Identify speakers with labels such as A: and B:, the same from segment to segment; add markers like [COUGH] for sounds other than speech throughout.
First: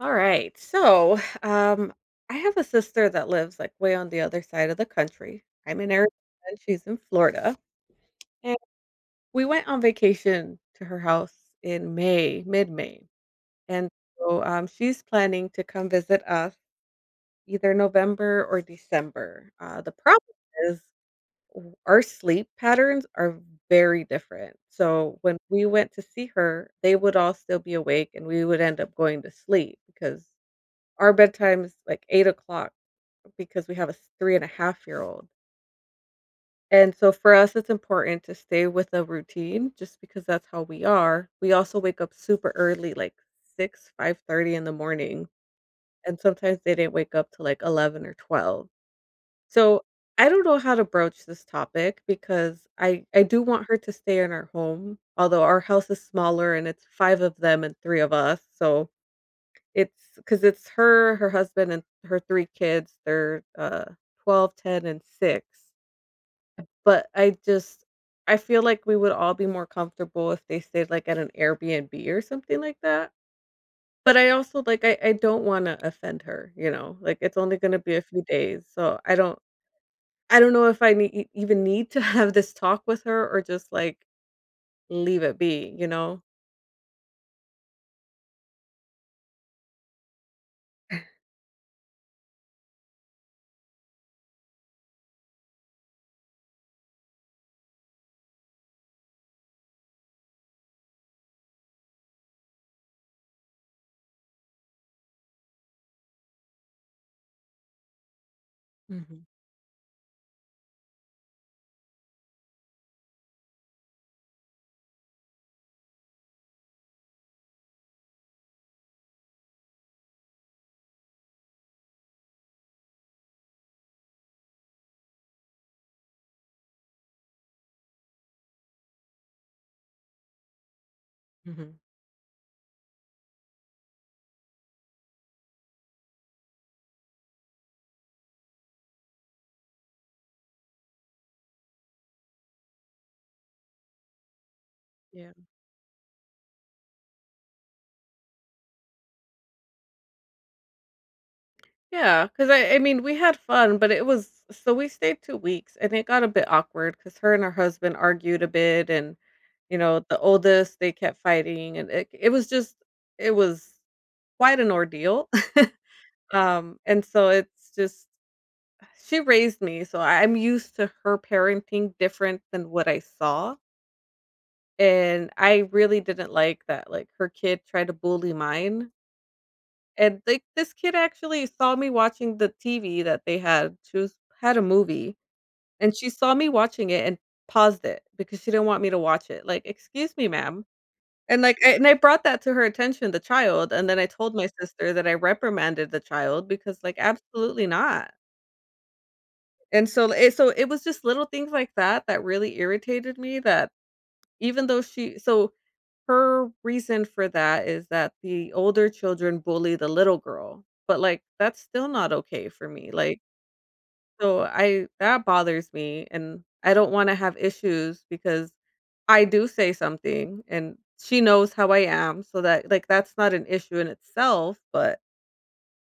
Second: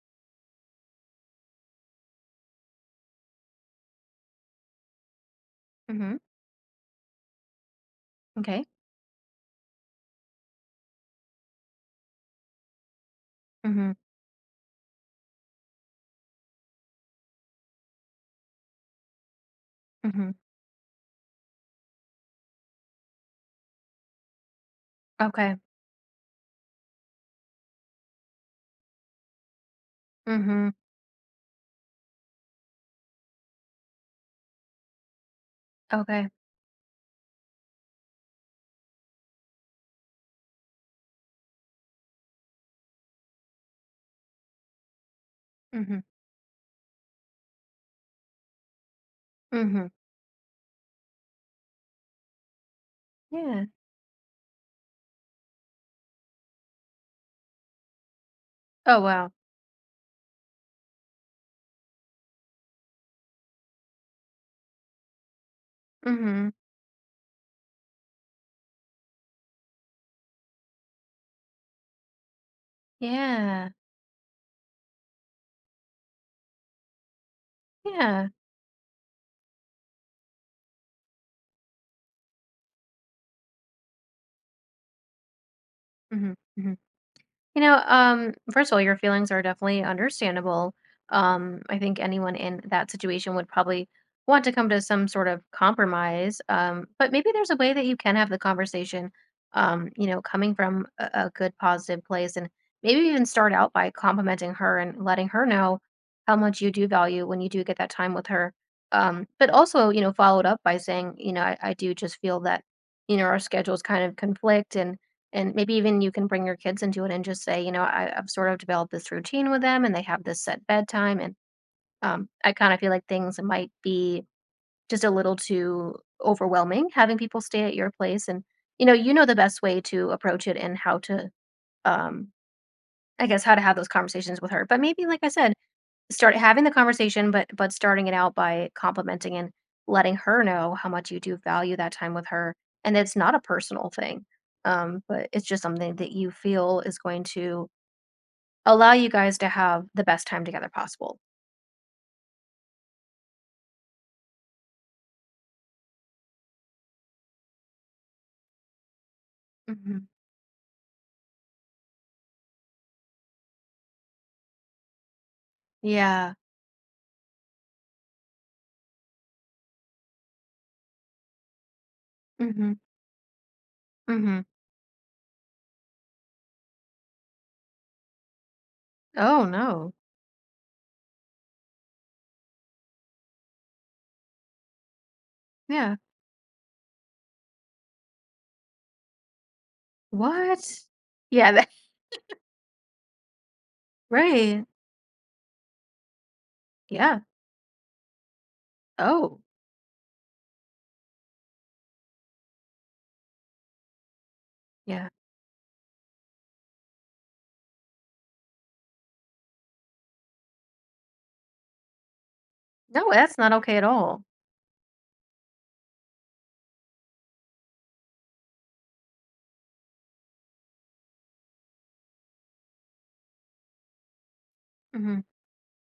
A: All right. I have a sister that lives like way on the other side of the country. I'm in Arizona
B: Mhm.
A: and she's in Florida. And
B: Okay.
A: we went on vacation to her house in May, mid May. And
B: Mhm.
A: so um, she's planning to come visit us either November or December. The problem
B: Mhm.
A: is our sleep patterns are very different. So when
B: Okay.
A: we went to see her, they would all still be awake and we would end up going to sleep because
B: Mhm.
A: our bedtime is like 8 o'clock because we have a s three-and-a-half-year-old, and a half year old.
B: Okay.
A: And so for us, it's important to stay with a routine just because that's how we are. We also wake up super early, like 6, 5:30 in the morning,
B: Mhm.
A: and sometimes they didn't wake up till like 11 or 12. So
B: Mhm.
A: I don't know how to broach this topic because I do
B: Yeah.
A: want her to stay in our home, although our house is smaller and it's 5 of them and 3 of us, so
B: Oh, wow.
A: it's because it's her, her husband, and her 3 kids. They're 12, ten, and 6.
B: Mhm.
A: But I feel like we would all be more comfortable if they stayed, like, at an Airbnb or something like that.
B: Yeah.
A: But I also, like, I don't wanna offend her, you know? Like, it's only gonna be a few
B: Yeah.
A: days, so I don't know if I need even need to [LAUGHS] have this talk with her or just, like, leave it be, you know?
B: Mhm. Mhm. First of all, your feelings are definitely understandable. I think anyone in that situation would probably want to come to some sort of compromise. But maybe there's a way that you can have the conversation, you know, coming from a good, positive place. And maybe even start out by complimenting her and letting her know how much you do value when you do get that time with her.
A: Mhm,
B: But also, you know, followed up by saying, you know, I do just feel that, you know, our schedules kind of conflict and maybe even you can bring your kids into it and just say, you know, I've sort of developed this routine with them and they have this set bedtime. And I kind of feel like things might be just a little too overwhelming having people stay at your place. And, you know the best way to approach it and how to,
A: mhm.
B: um, I guess, how to have those conversations with her. But maybe, like I said, start having the conversation, but starting it out by complimenting and letting her know how much you do value that time with her, and it's not a personal thing, but
A: Yeah.
B: it's just something that you feel is going to allow you guys to have the best time together possible.
A: Yeah, because I mean, we had fun, but it was so we stayed 2 weeks, and it got a bit awkward. Cause her and her husband argued a bit, and, you
B: hmm
A: know, the oldest, they kept fighting, and it was just it was quite an ordeal. [LAUGHS]
B: Yeah.
A: And so it's just she raised me, so I'm used to her parenting different than
B: hmm
A: what I saw,
B: hmm
A: and I really didn't like that, like, her kid tried to bully mine.
B: Oh no.
A: And, like, this kid actually saw me watching the TV that they had. She was had a movie,
B: Yeah.
A: and she saw me watching it and paused it because she didn't want me to watch it. Like, "Excuse me, ma'am."
B: What?
A: And,
B: Yeah.
A: like,
B: That,
A: I and I brought that to her attention, the child, and then I
B: [LAUGHS]
A: told my
B: right.
A: sister that I reprimanded the child because, like,
B: Yeah.
A: absolutely not.
B: Oh.
A: And so it was just little things like that that really irritated me that even though
B: Yeah.
A: she so her reason for that is that the older children bully the little girl, but, like, that's still not okay for me,
B: No,
A: like,
B: that's not okay at all.
A: so I that bothers me, and I don't wanna have issues because I do say something, and she knows how I am, so that's not an issue in itself, but
B: hmm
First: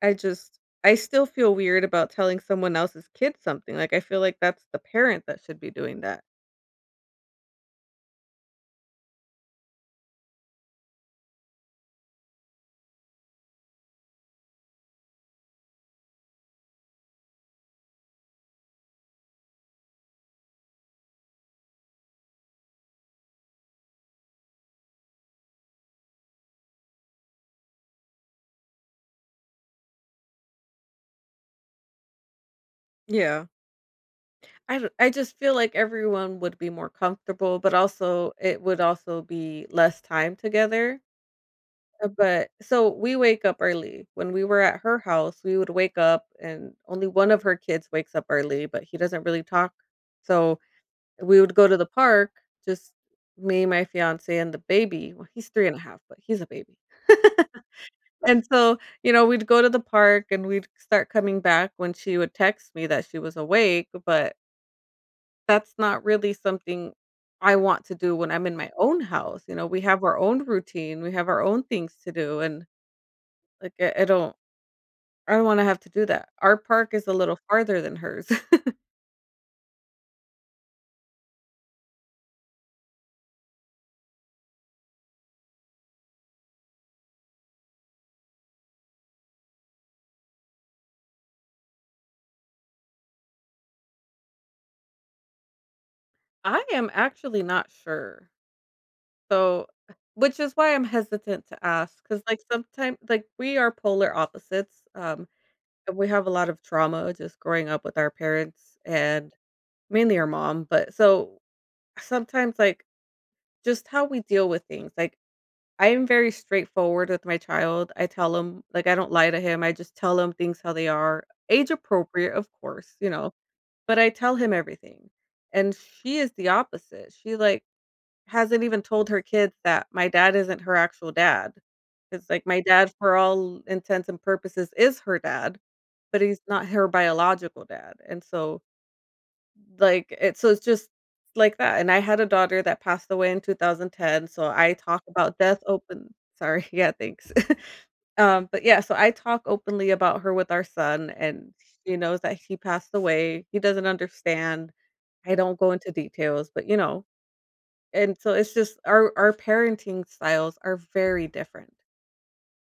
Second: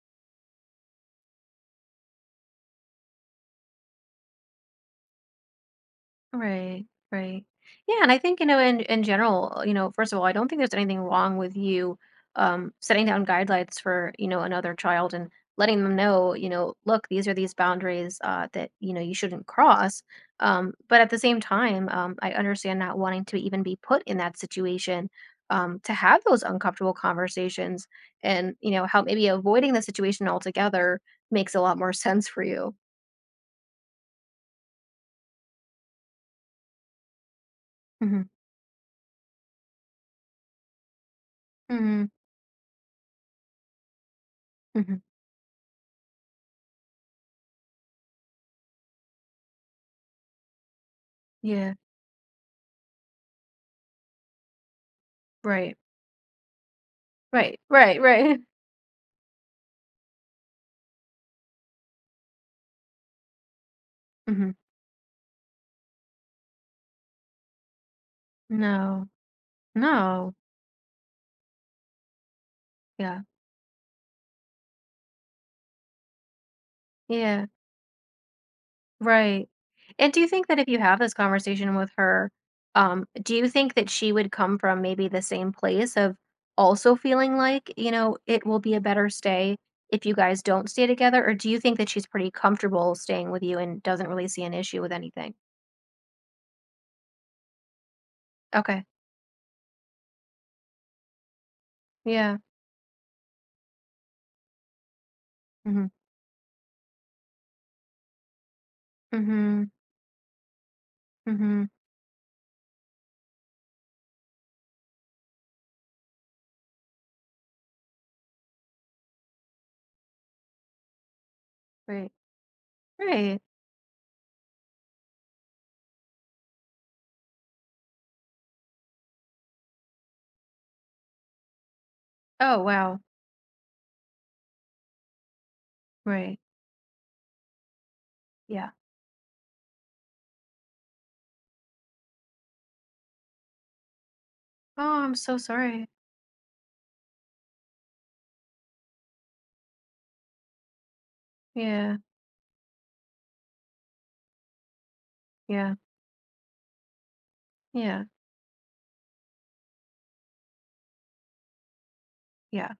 A: I just I still feel weird about telling someone else's kid something, like, I feel like that's the parent that should be doing that.
B: Right, right. Yeah, and I think, you know, in general, you know, first of all, I don't think there's anything wrong with you setting down guidelines for, you know, another child and letting them know, you know, look, these are these boundaries that, you know, you shouldn't cross. But at the same time, I understand not wanting to even be put in that situation to have those uncomfortable conversations and, you know, how maybe avoiding the situation altogether makes a lot more [LAUGHS] sense for you.
A: Yeah. I don't- I just feel like everyone would be more comfortable, but
B: hmm
A: also it would also be less time together.
B: hmm
A: Uh, but so we wake up early. When we were at
B: hmm
A: her house, we would wake up and only one of her kids wakes up early, but he doesn't really talk. So, we would go
B: Yeah,
A: to the park, just me, my fiancé, and the baby. Well, he's 3 and
B: right.
A: a half, but he's a baby. [LAUGHS]
B: Right, right, right.
A: And
B: [LAUGHS]
A: so, you know, we'd go to the park and we'd start coming back when she would text me that she was awake, but
B: Mhm.
A: that's not really something I want to do when I'm in my own
B: No,
A: house. You know, we have our
B: no.
A: own routine, we have our own things to do, and,
B: Yeah,
A: like, I don't wanna have to do that. Our park is a little
B: yeah,
A: farther than hers. [LAUGHS]
B: right. And do you think that if you have this conversation with her, do you think that she would come from maybe the same place of also feeling like, you know, it will be a better stay if you guys don't stay together? Or do you think that she's pretty comfortable staying with you and doesn't really see an issue with anything?
A: I am actually not sure,
B: Okay.
A: so which is why I'm hesitant to ask. Cause
B: Yeah.
A: like, sometimes, like, we are polar opposites,
B: Mm-hmm.
A: and we have a lot of trauma just growing up with our parents and
B: Mm-hmm.
A: mainly our mom, but so
B: Mm-hmm.
A: sometimes, like, just how we deal with things, like I am very straightforward with my child. I tell him like, I don't lie to him. I just tell him things how they are, age
B: Right.
A: appropriate, of course, you know,
B: Right.
A: but I tell him everything. And she is the opposite. She, like, hasn't even told her kids that my dad isn't her actual dad. It's like my
B: Oh,
A: dad,
B: wow.
A: for all intents and purposes, is her dad, but
B: Right.
A: he's not her biological dad. And so
B: Yeah.
A: like, it so it's just like that, and I had a daughter that passed away in 2010, so I
B: Oh,
A: talk
B: I'm so
A: about death
B: sorry.
A: open sorry, [LAUGHS] yeah, thanks. [LAUGHS] But yeah, so I talk openly about her with our son, and she
B: Yeah.
A: knows that he passed away, he doesn't understand. I don't go
B: Yeah.
A: into details, but, you know,
B: Yeah,
A: and so it's just our parenting styles are very different,
B: yeah,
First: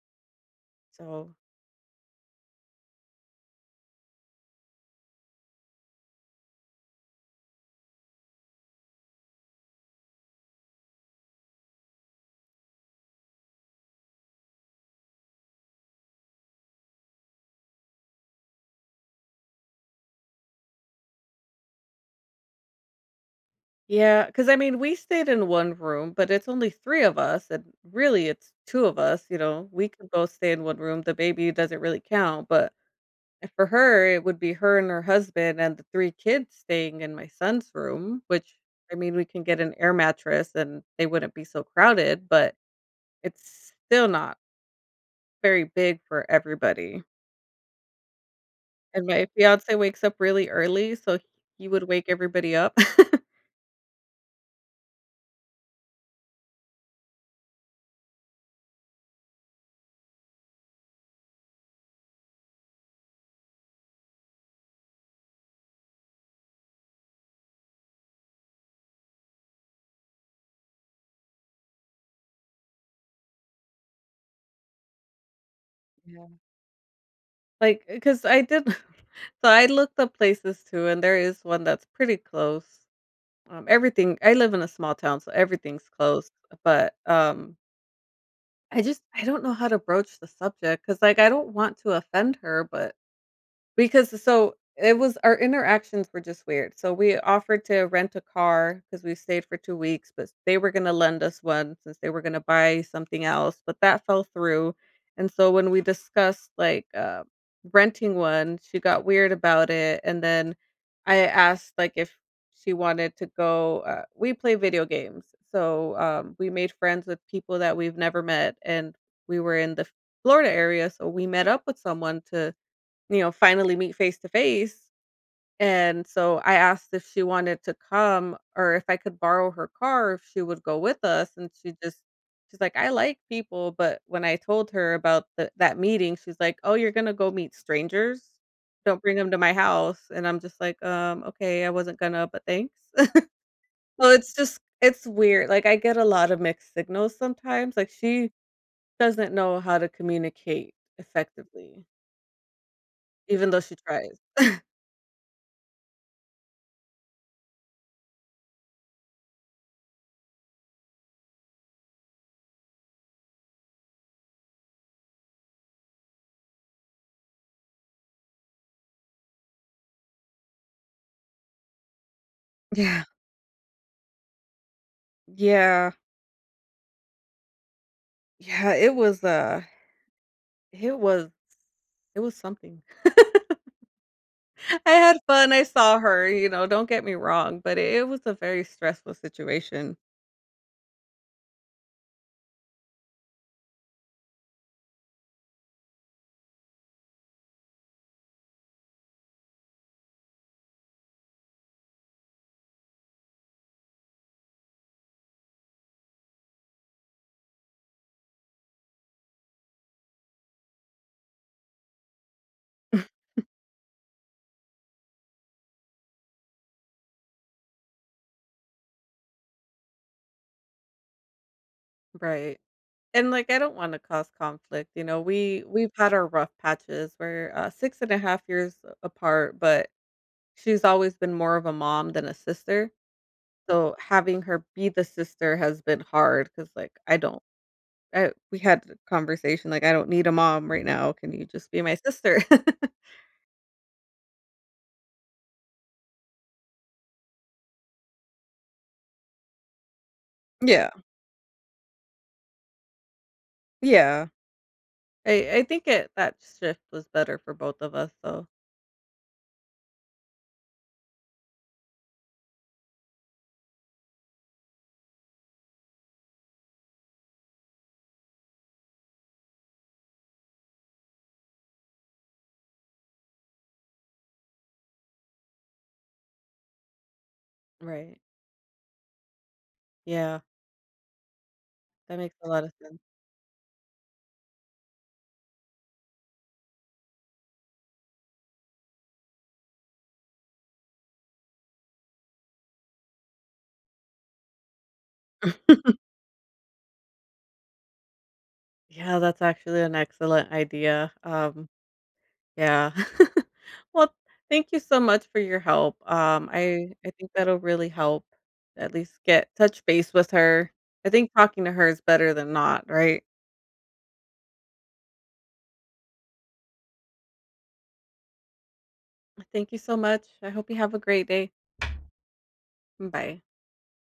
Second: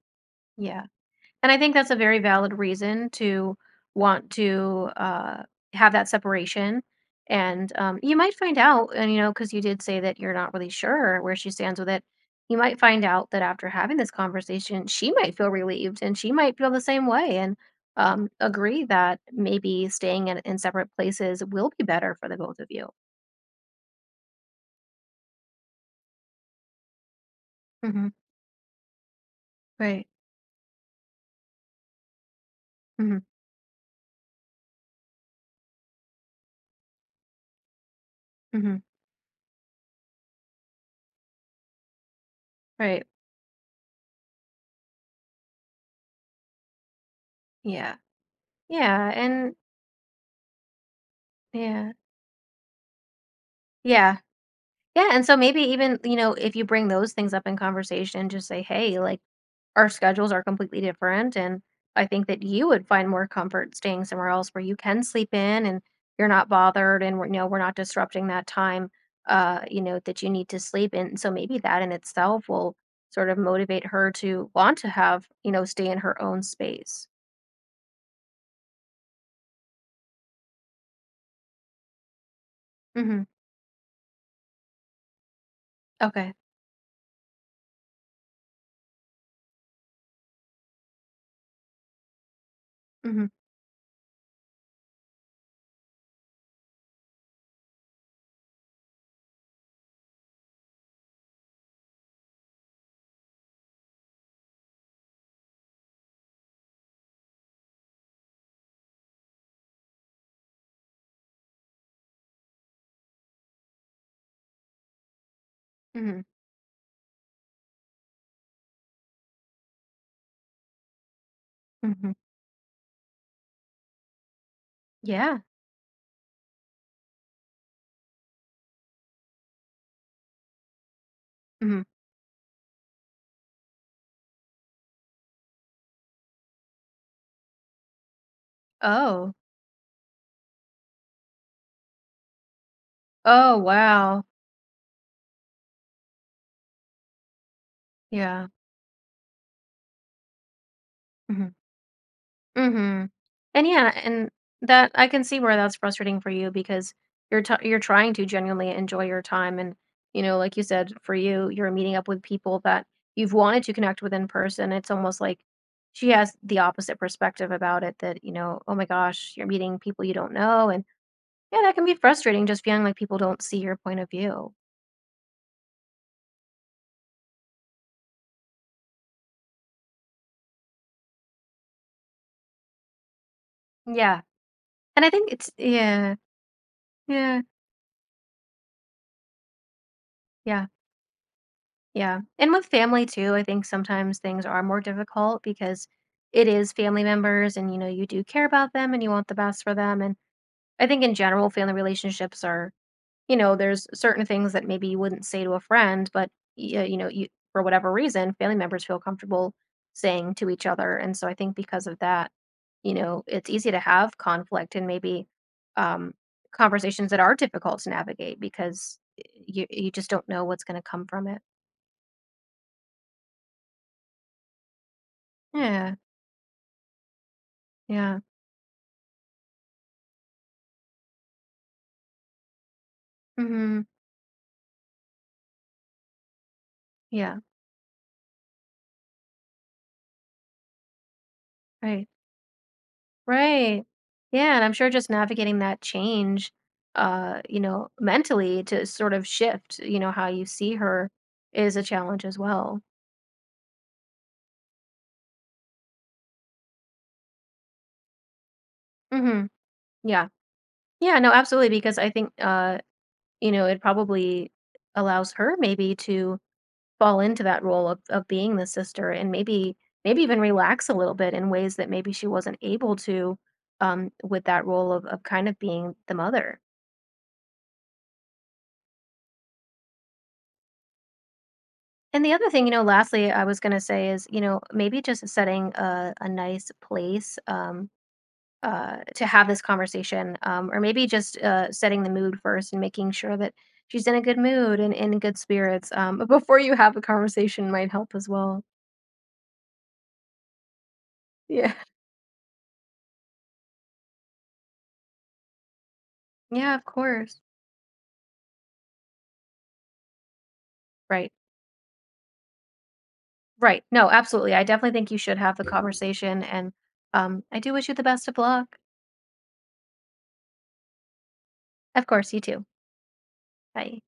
B: yeah.
A: so
B: And I think that's a very valid reason to want to have that separation. And you might find out, and you know, because you did say that you're not really sure where she stands with it. You might find out that after having this conversation, she might feel relieved and she might feel the same way and agree that maybe staying in separate places will be better for the both of you.
A: yeah. Because I mean, we stayed in one room, but it's only 3 of us, and
B: hmm
A: really it's 2 of us, you know, we
B: Right.
A: could both stay in one room, the baby doesn't really count, but
B: hmm
A: for her, it would be her and her husband and the 3 kids staying in my son's room, which,
B: hmm
A: I mean, we can get an air mattress and they wouldn't be so crowded, but
B: Right.
A: it's still not very big for everybody.
B: Yeah.
A: And
B: Yeah.
A: my
B: And
A: fiancé wakes up really early, so he would
B: yeah.
A: wake everybody up. [LAUGHS]
B: Yeah. Yeah, and so maybe even, you know, if you bring those things up in conversation, just say, "Hey, like our schedules are completely different and I think that you would find more comfort staying somewhere else where you can sleep in and you're not bothered and we're, you know, we're not disrupting that time you know, that you need to sleep in." So maybe that in itself will sort of motivate her to want to have, you know, stay in her own space.
A: Cause I did [LAUGHS] so I looked up places too, and there is one that's pretty close.
B: Mhm.
A: Everything I live in a small town, so everything's close,
B: Okay.
A: but I don't know how to broach the subject, cause like, I don't want to offend her, but
B: Mhm.
A: because so, it was our interactions were just weird. So, we offered to rent a car because we stayed for 2 weeks, but they were gonna lend us one since they were gonna buy something else, but that fell through, and so when we discussed, like, renting one, she got weird about it, and then I asked, like, if she wanted to go. We play video games, so,
B: Mhm.
A: we made friends with people that we've never met, and we were in the Florida area, so we met up with
B: Mhm.
A: someone to, you know, finally meet face to face.
B: Yeah.
A: And so I asked if she wanted to come or if I could borrow her car if she would go with us. And she
B: Mhm.
A: just she's like, I like people, but when I told her about that meeting, she's like, "Oh, you're gonna go meet strangers. Don't bring them
B: Oh.
A: to my house." And I'm just like, okay, I wasn't gonna, but thanks. [LAUGHS]
B: Oh,
A: So
B: wow.
A: it's weird. Like I get a lot of mixed signals sometimes. Like she
B: Yeah.
A: doesn't know how to communicate
B: Mhm.
A: effectively,
B: Mhm.
A: even though
B: And
A: she
B: yeah,
A: tries.
B: and that I can see where that's frustrating for you because you're trying to genuinely enjoy your time and you know, like you said, for you, you're meeting up with people that you've wanted to connect with in person. It's almost like she has the opposite perspective about it that, you know, oh my gosh, you're meeting people you don't know and yeah, that can be frustrating just feeling like
A: Yeah.
B: people don't see your point of view.
A: Yeah. Yeah, it was, uh it was it was something.
B: Yeah.
A: [LAUGHS] I
B: And I
A: had
B: think it's
A: fun, I saw
B: yeah,
A: her, you know, don't get me
B: yeah,
A: wrong, but it was a very stressful situation.
B: yeah. Yeah, and with family too, I think sometimes things are more difficult because it is family members and, you know, you do care about them and you want the best for them, and I think in general, family relationships are you know, there's certain things that maybe you wouldn't say to a friend, but, y you know, you for whatever reason, family members feel comfortable saying to each other, and so I think because of that, you know,
A: [LAUGHS]
B: it's easy to have conflict and maybe, um, conversations that are difficult to navigate because y you just don't know what's gonna come from it.
A: Right. And, like, I don't wanna cause conflict, you know, we've
B: Yeah.
A: had our rough patches. We're 6 and a
B: Yeah.
A: half years apart, but she's always been more of a mom than a sister,
B: Mhm.
A: so having her be the sister has been hard because, like, I
B: Yeah.
A: don't I we had a conversation, like, "I don't need a mom right now, can you just be my
B: Right.
A: sister?" [LAUGHS]
B: Right. Yeah, and I'm sure just navigating that change, you know, mentally to sort of shift, you know, how you see
A: Yeah,
B: her is a challenge as well.
A: yeah. I think it that shift was better for both of us, though.
B: Mhm. Yeah. Yeah, no, absolutely because I think you know, it probably allows her maybe to fall into that role of being the sister and maybe maybe even relax a little bit in ways that maybe she wasn't able to with that role of kind of being the mother.
A: Right. Yeah, that
B: And the
A: makes a
B: other
A: lot
B: thing, you
A: of
B: know,
A: sense.
B: lastly, I was going to say is, you know, maybe just setting a nice place to have this conversation, or maybe just setting the mood first and making sure that she's in a good mood and in good spirits
A: [LAUGHS]
B: [LAUGHS] before you have the conversation might help as well.
A: Yeah, that's actually an excellent idea.
B: Yeah.
A: Yeah. [LAUGHS] Well, thank you so much for your help. Um,
B: Yeah, of
A: I I think
B: course.
A: that'll really help at least get touch base with her. I
B: Right.
A: think talking to her is better than not, right?
B: Right. No, absolutely. I definitely think you should have the conversation. And I do wish you the best of luck.
A: Thank you so much. I hope you have a great day.
B: Of course, you too.
A: Bye.
B: Bye.